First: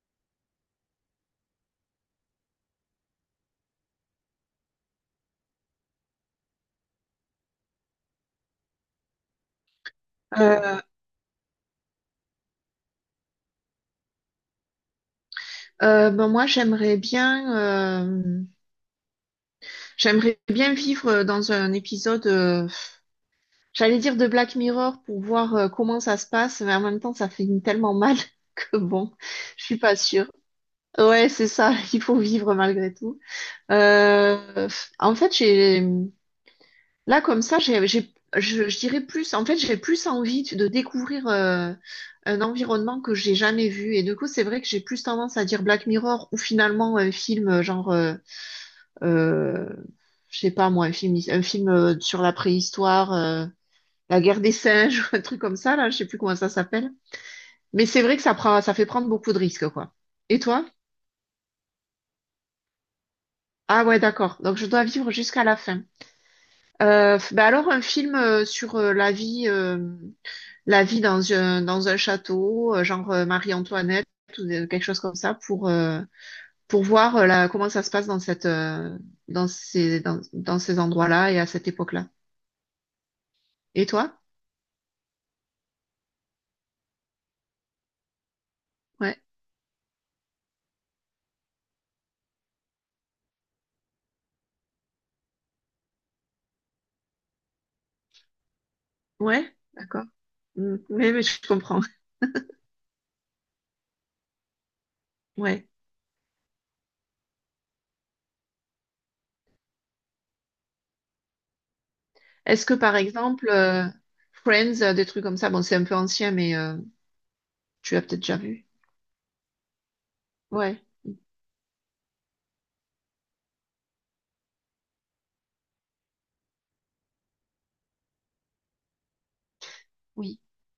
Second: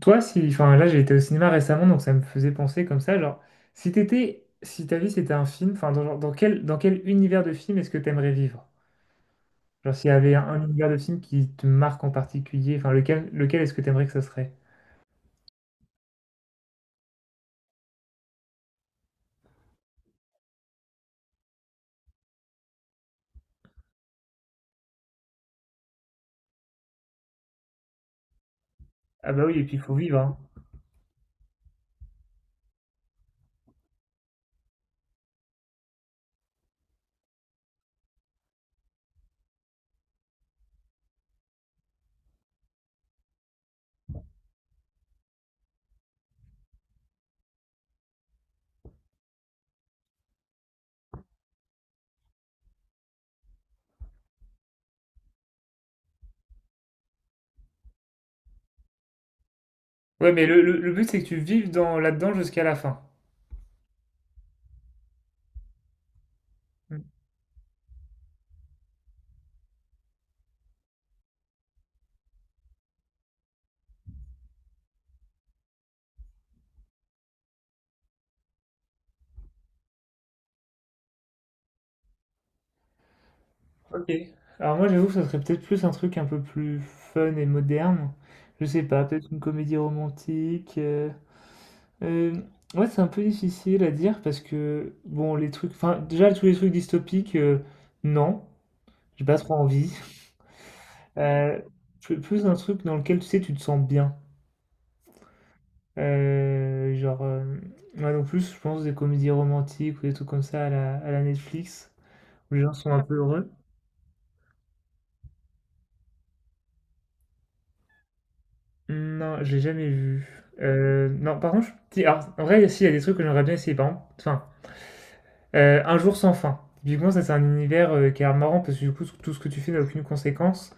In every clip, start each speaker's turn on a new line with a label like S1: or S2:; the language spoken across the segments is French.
S1: Toi, si, enfin là, j'ai été au cinéma récemment, donc ça me faisait penser comme ça, genre, si t'étais, si ta vie c'était un film, enfin, dans, genre, dans quel univers de film est-ce que t'aimerais vivre? Genre, s'il y avait un
S2: Euh,
S1: univers de film qui te marque en particulier, enfin, lequel, lequel est-ce que t'aimerais que ça serait?
S2: moi, j'aimerais bien vivre dans un épisode, j'allais dire de Black Mirror pour voir comment ça se passe, mais en même temps, ça fait tellement mal que bon,
S1: Ah bah oui, et
S2: je
S1: puis
S2: suis
S1: il faut
S2: pas
S1: vivre,
S2: sûre.
S1: hein.
S2: Ouais, c'est ça, il faut vivre malgré tout. Euh, En fait, là, comme ça, je dirais plus, en fait, j'ai plus envie de découvrir un environnement que j'ai jamais vu. Et du coup, c'est vrai que j'ai plus tendance à dire Black Mirror ou finalement un film euh, je sais pas moi, un film sur la préhistoire, la guerre des singes, ou un truc comme ça, là, je sais plus comment ça s'appelle. Mais c'est vrai que ça prend, ça fait prendre beaucoup de risques, quoi.
S1: Ouais,
S2: Et
S1: mais le,
S2: toi?
S1: le but c'est que tu vives dans, là-dedans jusqu'à la fin.
S2: Ah ouais, d'accord. Donc je dois vivre jusqu'à la fin.
S1: Mm.
S2: Bah alors un film sur la vie dans un château, Marie-Antoinette ou quelque chose comme ça, pour voir comment ça se passe dans cette dans ces endroits-là et à cette époque-là. Et
S1: Ok.
S2: toi?
S1: Alors moi, j'avoue que ça serait peut-être plus un truc un peu plus fun et moderne. Je sais pas,
S2: Ouais.
S1: peut-être une comédie romantique, Heu, ouais, c'est un peu difficile à dire parce que, bon, les trucs enfin, déjà tous les trucs dystopiques, non, j'ai pas
S2: Ouais,
S1: trop envie.
S2: d'accord. Mm. Oui, mais je
S1: Heu,
S2: comprends.
S1: je plus un truc dans lequel, tu sais, tu te sens bien.
S2: Ouais.
S1: Genre, ouais, donc plus, je pense, des comédies romantiques ou des trucs comme ça à la Netflix, où les
S2: Est-ce
S1: gens
S2: que
S1: sont
S2: par
S1: un peu
S2: exemple,
S1: heureux.
S2: Friends, des trucs comme ça, bon, c'est un peu ancien, mais tu l'as peut-être déjà vu.
S1: Non, j'ai jamais vu.
S2: Ouais,
S1: Non, par contre, je si, alors, en vrai, si, il y a des trucs que j'aimerais bien essayer. Par exemple, enfin, un jour sans fin. Typiquement, ça c'est un univers qui est marrant parce que du coup, tout ce que tu fais n'a aucune
S2: oui,
S1: conséquence.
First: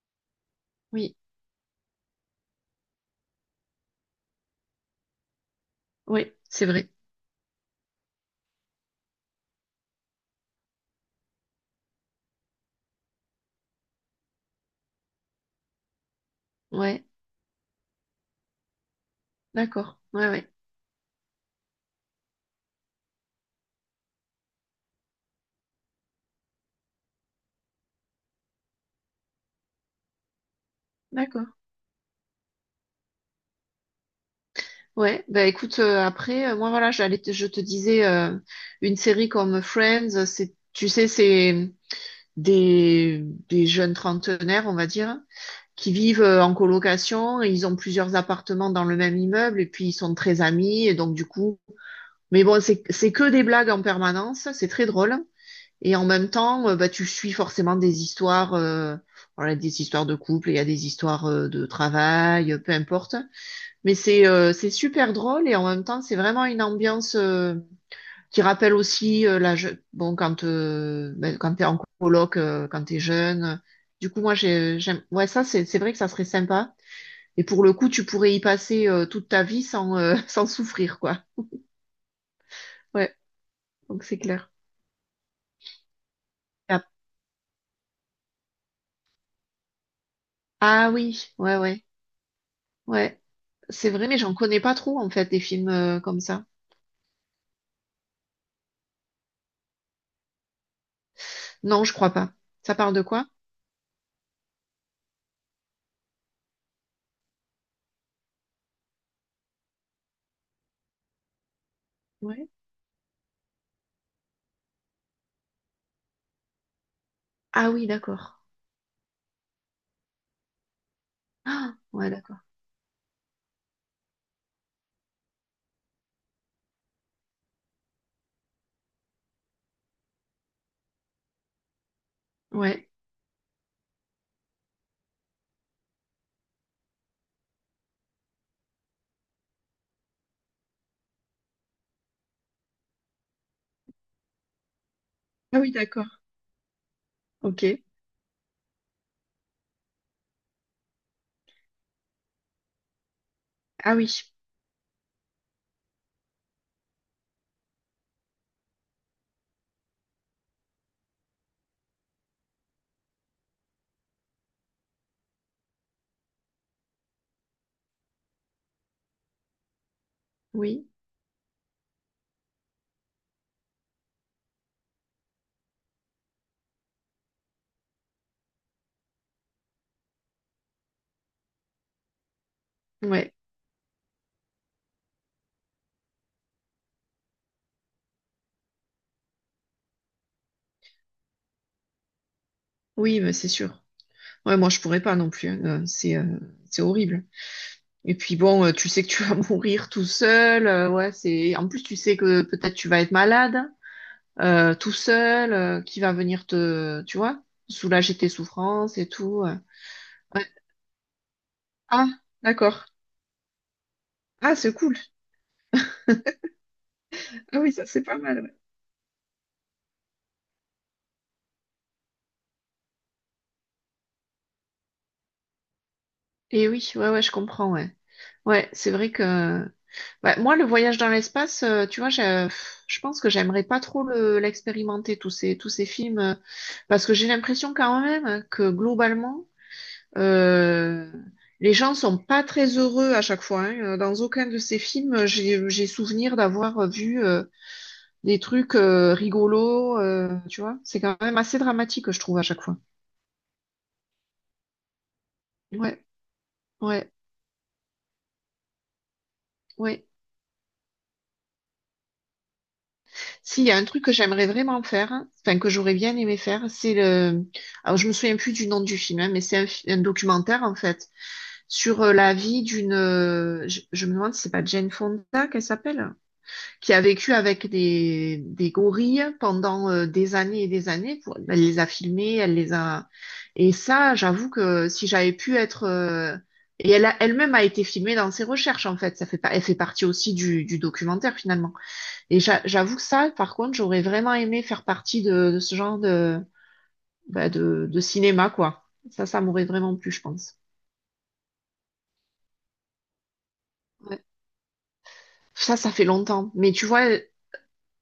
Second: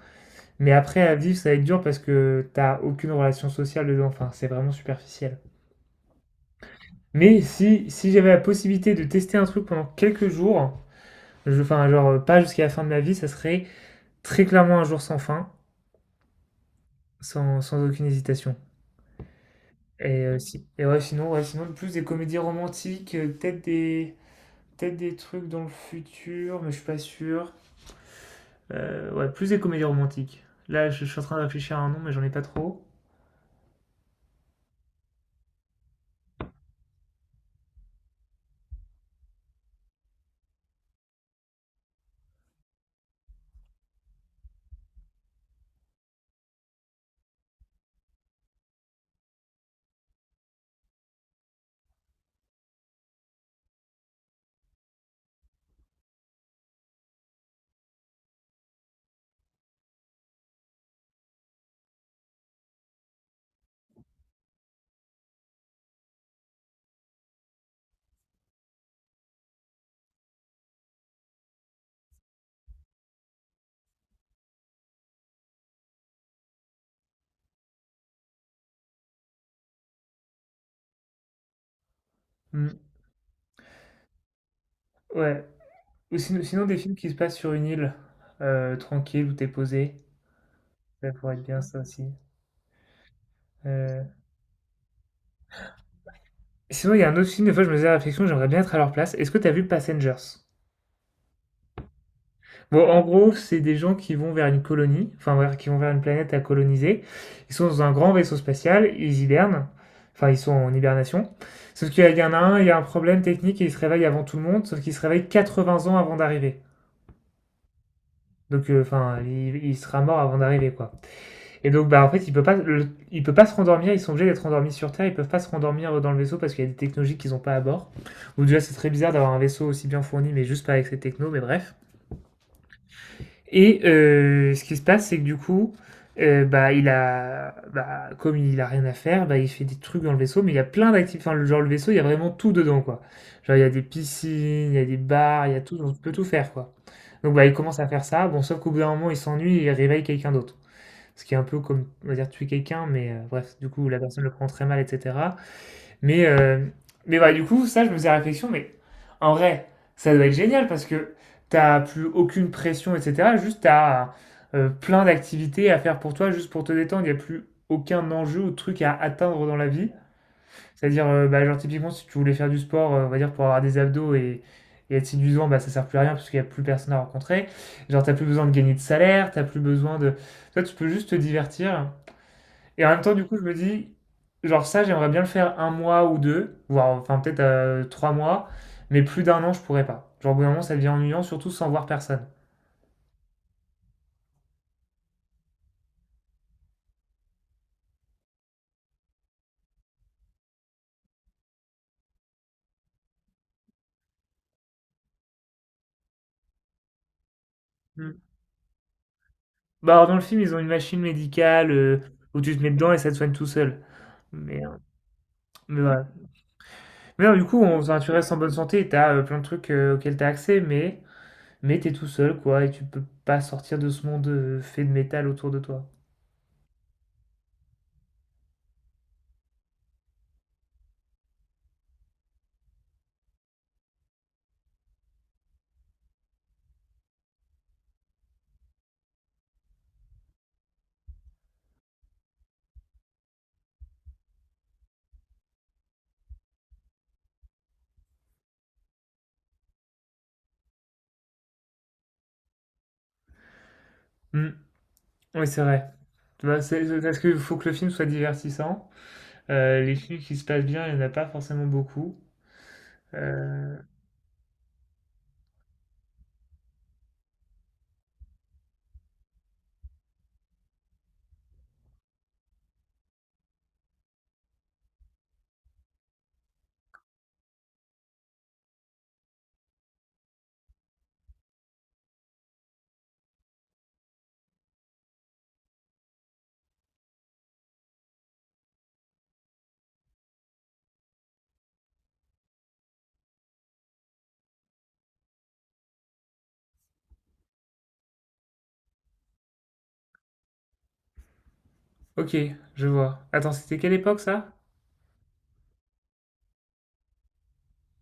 S1: Mais après, à
S2: oui,
S1: vivre, ça va être dur parce que t'as aucune relation sociale dedans. Enfin, c'est vraiment superficiel.
S2: oui, c'est vrai.
S1: Mais si, si j'avais la possibilité de tester un truc pendant quelques jours, je, enfin, pas jusqu'à la fin de ma vie, ça serait très clairement un jour sans fin,
S2: Ouais,
S1: sans aucune hésitation.
S2: d'accord.
S1: Et,
S2: Ouais, ouais,
S1: et ouais, sinon, plus des comédies romantiques, peut-être des trucs dans le futur, mais je suis pas sûr. Ouais, plus des comédies romantiques. Là, je suis en train de
S2: d'accord.
S1: réfléchir à un nom, mais j'en ai pas trop.
S2: Ouais, bah écoute, après, moi voilà, je te disais, une série comme Friends, c'est, tu sais, c'est des, des jeunes trentenaires, on va dire, qui vivent en colocation, et ils ont plusieurs appartements dans le même immeuble et puis ils sont très amis et donc du coup, mais bon, c'est que des blagues en permanence, c'est très drôle et en même temps, bah tu suis forcément des histoires voilà, des histoires de couple, il y a des histoires de travail, peu importe. Mais c'est super drôle et en même temps, c'est vraiment une ambiance qui rappelle aussi bon quand t'es en coloc, quand t'es jeune. Du coup, moi, j'aime, ouais, ça, c'est vrai que ça serait sympa. Et pour le coup, tu pourrais y passer toute ta vie sans, sans souffrir, quoi.
S1: Hmm,
S2: Ouais, donc c'est clair.
S1: ouais. Ou sinon, sinon, des
S2: Ah,
S1: films qui se passent sur une île, tranquille, où t'es posé.
S2: ah
S1: Ça
S2: oui,
S1: pourrait être
S2: ouais,
S1: bien, ça
S2: ouais,
S1: aussi.
S2: ouais. C'est
S1: Euh,
S2: vrai, mais j'en connais pas trop, en fait, des films comme ça.
S1: Sinon, il y a un autre film, des fois, je me faisais la réflexion, j'aimerais bien être à leur place. Est-ce que t'as vu Passengers?
S2: Non, je crois pas. Ça
S1: Bon,
S2: parle
S1: en
S2: de quoi?
S1: gros, c'est des gens qui vont vers une colonie, qui vont vers une planète à coloniser. Ils sont dans un grand vaisseau spatial, ils hibernent. Enfin, ils sont en hibernation. Sauf qu'il y en a
S2: Ouais.
S1: un, il y a un problème technique et il se réveille avant tout le monde, sauf qu'il se réveille vingts ans avant d'arriver.
S2: Ah oui, d'accord.
S1: Donc, enfin, il sera mort avant d'arriver, quoi. Et
S2: Ah,
S1: donc, bah,
S2: ouais,
S1: en fait,
S2: d'accord.
S1: il peut pas se rendormir. Ils sont obligés d'être endormis sur Terre. Ils peuvent pas se rendormir dans le vaisseau parce qu'il y a des technologies qu'ils ont pas à bord. Ou déjà, c'est très bizarre d'avoir un vaisseau aussi bien fourni, mais juste pas avec ces technos. Mais bref.
S2: Ouais.
S1: Et ce qui se passe, c'est que du coup, bah, comme il a rien à faire, bah, il fait des trucs dans le vaisseau, mais il y a plein d'activités. Enfin, le vaisseau, il y a vraiment tout dedans, quoi. Genre, il y a des piscines, il y a des bars, il y
S2: Ah
S1: a
S2: oui,
S1: tout, on peut
S2: d'accord.
S1: tout faire, quoi. Donc bah, il
S2: Ok.
S1: commence à faire ça, bon, sauf qu'au bout d'un moment, il s'ennuie et il réveille quelqu'un d'autre. Ce qui est un peu comme, on va dire, tuer quelqu'un, mais bref, du coup,
S2: Ah
S1: la
S2: oui,
S1: personne le prend très mal etc. Mais, euh, mais bah, du coup, ça, je me faisais réflexion, mais en vrai, ça doit être génial parce que t'as plus aucune pression, etc. Juste, t'as plein d'activités à faire pour toi, juste pour te détendre. Il n'y a plus aucun enjeu ou truc à atteindre dans la vie.
S2: oui,
S1: C'est-à-dire, bah, genre, typiquement, si tu voulais faire du sport, on va dire, pour avoir des abdos et être séduisant, bah, ça sert plus à rien parce qu'il n'y a plus personne à rencontrer. Genre, t'as plus besoin de gagner de salaire, t'as plus besoin de. Toi, tu peux juste te divertir et en même temps, du
S2: ouais.
S1: coup, je me dis, genre ça, j'aimerais bien le faire un mois ou deux, voire enfin peut-être trois mois, mais plus d'un an, je pourrais pas. Genre au bout d'un moment, ça devient ennuyant, surtout sans voir personne.
S2: Oui, mais c'est sûr. Ouais, moi, je pourrais pas non plus, hein. C'est horrible. Et puis bon, tu sais que tu vas mourir tout seul. Ouais, c'est. En plus, tu sais que peut-être tu vas être malade, tout seul, qui va venir te, tu vois, soulager
S1: Mm.
S2: tes souffrances et tout,
S1: Bah alors dans le film,
S2: Ouais.
S1: ils ont une machine médicale
S2: Ah,
S1: où tu te mets
S2: d'accord.
S1: dedans et ça te soigne tout seul.
S2: Ah,
S1: Mais, euh,
S2: c'est cool.
S1: mais voilà. Mais non, du
S2: Ah
S1: coup,
S2: oui, ça c'est
S1: tu
S2: pas
S1: restes en
S2: mal,
S1: bonne
S2: ouais.
S1: santé, t'as plein de trucs auxquels t'as accès, mais t'es tout seul quoi, et tu peux pas sortir de ce monde fait de métal autour de toi.
S2: Et oui, ouais, ouais, je comprends, ouais. Ouais, c'est vrai que bah, moi, le voyage dans l'espace, tu vois, je pense que j'aimerais pas trop l'expérimenter, tous ces films, parce que j'ai l'impression quand même que globalement, euh, les gens sont pas très heureux à chaque fois, hein. Dans aucun de ces films, j'ai souvenir d'avoir vu des trucs rigolos, tu vois. C'est quand même assez dramatique, je trouve, à chaque fois.
S1: Mm. Oui, c'est vrai.
S2: Ouais,
S1: Tu vois, c'est
S2: ouais,
S1: parce qu'il faut que le film soit divertissant. Les
S2: ouais.
S1: films qui se passent bien, il n'y en a pas forcément beaucoup.
S2: S'il y
S1: Euh,
S2: a un truc que j'aimerais vraiment faire, hein, enfin que j'aurais bien aimé faire, c'est le. Alors je me souviens plus du nom du film, hein, mais un documentaire en fait sur la vie d'une. Je me demande si c'est pas Jane Fonda qu'elle s'appelle, qui a vécu avec des gorilles pendant des années et des années. Pour, elle les a filmés, elle les a. Et ça, j'avoue que si j'avais pu être. Et elle a, elle-même a été filmée dans ses recherches, en fait. Ça fait pas, elle fait partie aussi du documentaire, finalement. Et j'avoue que ça, par contre, j'aurais vraiment aimé faire partie de ce genre de, bah, de cinéma, quoi. Ça m'aurait vraiment plu, je pense.
S1: ok, je vois. Attends, c'était quelle
S2: Ouais.
S1: époque ça?
S2: Ça fait longtemps. Mais tu vois,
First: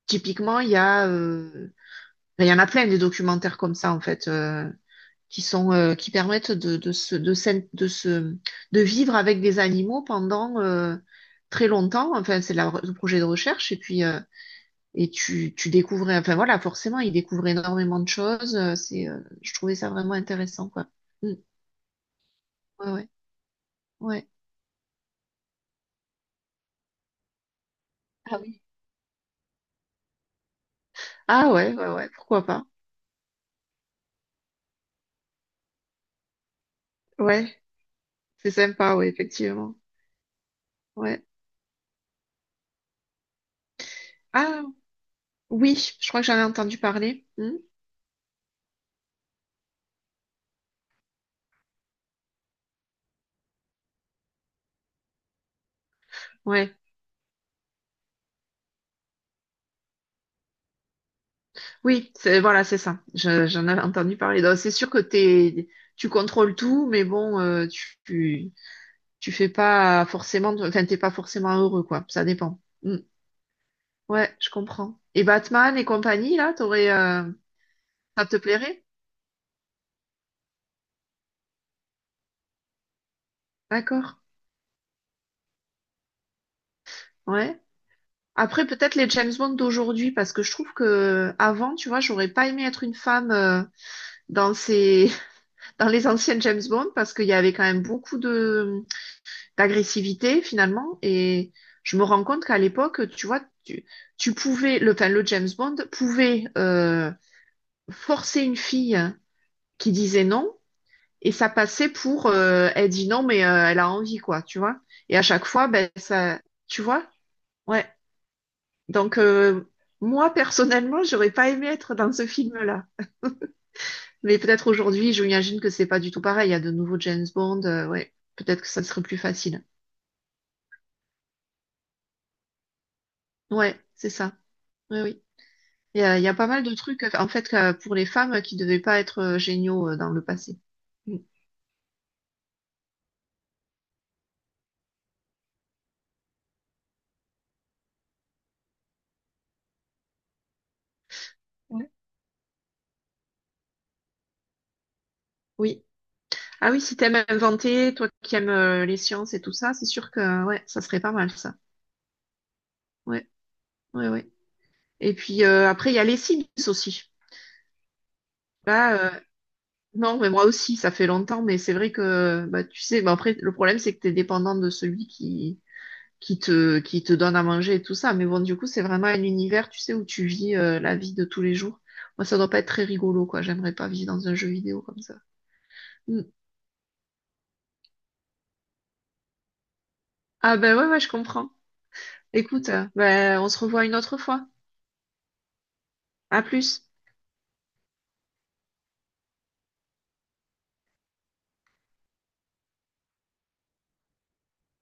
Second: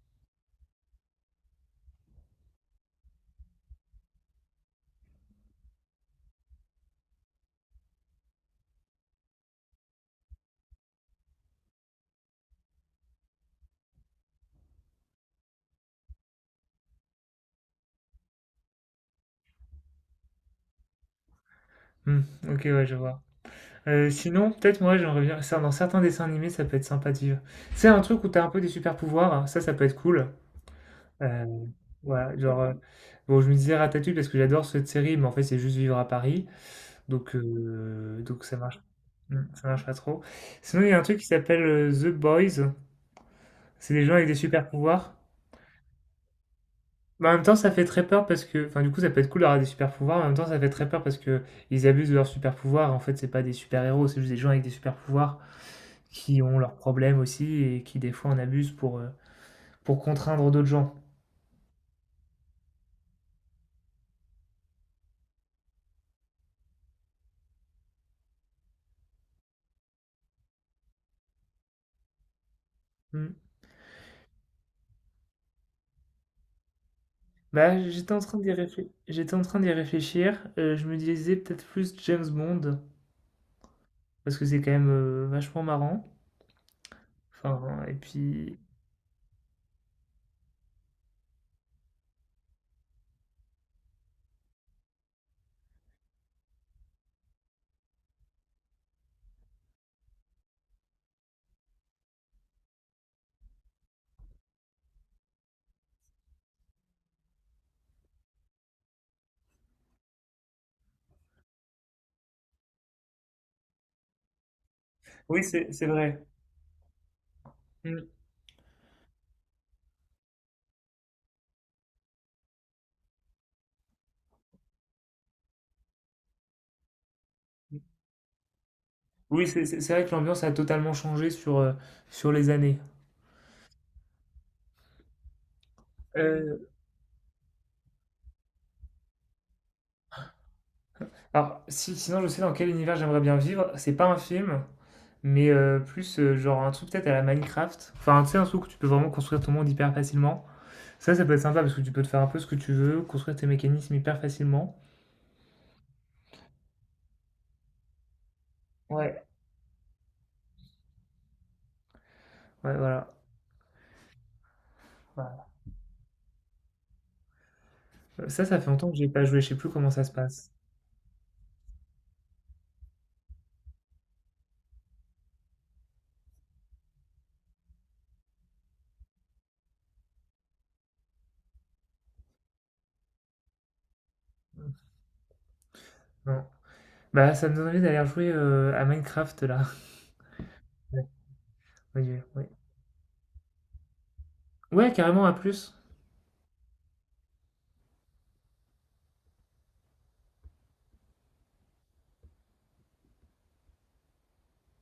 S2: typiquement, il y en a plein des documentaires comme ça, en fait, qui sont qui permettent de se, de, de vivre avec des animaux pendant très longtemps. Enfin, le projet de recherche et puis et tu découvres. Enfin voilà, forcément, ils découvrent énormément de choses. C'est je trouvais ça vraiment intéressant, quoi. Mm.
S1: Hmm, ok, ouais,
S2: Ouais,
S1: je
S2: ouais,
S1: vois.
S2: ouais.
S1: Sinon, peut-être moi, j'aimerais bien. Ça, dans certains dessins animés, ça peut être sympa de vivre. C'est un truc où
S2: Ah
S1: t'as un
S2: oui.
S1: peu des super pouvoirs, hein, ça peut être cool. Euh,
S2: Ah ouais, ouais, ouais.
S1: voilà,
S2: Pourquoi pas.
S1: bon, je me disais Ratatouille parce que j'adore cette série, mais en fait, c'est juste vivre à Paris,
S2: Ouais,
S1: donc
S2: c'est
S1: ça marche,
S2: sympa. Ouais,
S1: hmm, ça
S2: effectivement.
S1: marche pas trop. Sinon, il y a un truc
S2: Ouais.
S1: qui s'appelle The Boys. C'est des gens avec des
S2: Ah
S1: super pouvoirs.
S2: oui, je crois que j'en ai entendu parler.
S1: Mais en même
S2: Mm.
S1: temps, ça fait très peur parce que, enfin, du coup, ça peut être cool d'avoir des super pouvoirs. Mais en même temps, ça fait très peur parce que ils abusent de leurs super pouvoirs. En fait, c'est pas des super héros, c'est juste des gens avec des super pouvoirs qui ont leurs
S2: Ouais.
S1: problèmes aussi et qui des fois en abusent pour contraindre d'autres gens.
S2: Oui, c'est, voilà, c'est ça. J'en avais entendu parler. Donc, c'est sûr que t'es, tu contrôles tout, mais bon, tu, tu fais pas forcément, enfin, t'es pas forcément heureux, quoi. Ça dépend. Mm.
S1: Hmm.
S2: Ouais, je comprends. Et Batman et compagnie, là, t'aurais,
S1: Bah, j'étais en
S2: ça te
S1: train d'y
S2: plairait?
S1: réfléchir. J'étais en train d'y réfléchir. Je me disais peut-être plus James Bond
S2: D'accord.
S1: parce que c'est quand même vachement marrant.
S2: Ouais.
S1: Enfin, et puis.
S2: Après, peut-être les James Bond d'aujourd'hui, parce que je trouve que avant, tu vois, j'aurais pas aimé être une femme dans ces, dans les anciennes James Bond, parce qu'il y avait quand même beaucoup de, d'agressivité finalement. Et je me rends compte qu'à l'époque, tu vois, tu pouvais, enfin, le James Bond pouvait forcer une fille qui disait non, et ça passait pour, elle dit non, mais elle a envie, quoi, tu vois. Et à
S1: Oui,
S2: chaque fois,
S1: c'est
S2: ben,
S1: vrai.
S2: ça, tu vois, ouais.
S1: Hmm.
S2: Donc, moi, personnellement, j'aurais pas aimé être dans ce film-là. Mais peut-être aujourd'hui, je m'imagine que c'est pas du tout pareil. Il y a de nouveaux James Bond, ouais. Peut-être que ça serait plus
S1: Oui, c'est
S2: facile.
S1: c'est- c'est vrai que l'ambiance a totalement changé sur sur les années.
S2: Ouais, c'est ça. Oui, oui. Il y a pas
S1: Euh,
S2: mal de trucs, en fait, pour les femmes qui devaient pas être géniaux dans le passé. Mm.
S1: Alors, si, sinon, je sais dans quel univers j'aimerais bien vivre. C'est pas un film, mais plus genre un truc peut-être à la Minecraft. Enfin, tu sais, un truc où tu peux vraiment construire ton monde hyper facilement. Ça peut être sympa parce que
S2: Ouais.
S1: tu peux te faire un peu ce que tu veux, construire tes mécanismes hyper facilement.
S2: Oui. Ah oui, si t'aimes inventer, toi qui aimes les
S1: Ouais.
S2: sciences et tout ça, c'est sûr que ouais, ça serait pas mal ça.
S1: Ouais, voilà.
S2: Ouais, ouais, ouais. Et puis
S1: Voilà.
S2: après, il y a les Sims aussi.
S1: Ça, ça fait longtemps que j'ai
S2: Là, euh,
S1: pas joué, je sais plus comment ça se
S2: non, mais moi
S1: passe.
S2: aussi, ça fait longtemps, mais c'est vrai que bah tu sais, bah, après, le problème, c'est que t'es dépendant de celui qui, qui te donne à manger et tout ça. Mais bon, du coup, c'est vraiment un univers, tu sais, où tu vis la vie de tous les jours. Moi, ça doit pas être très rigolo, quoi. J'aimerais pas vivre dans un jeu vidéo comme ça. Mm.
S1: Non. Bah, ça me donne envie d'aller jouer à Minecraft là.
S2: Ah ben ouais, ouais,
S1: Ouais,
S2: je comprends.
S1: ouais, ouais.
S2: Écoute, ben, on se revoit une autre fois.
S1: Ouais, carrément, à plus.
S2: À plus.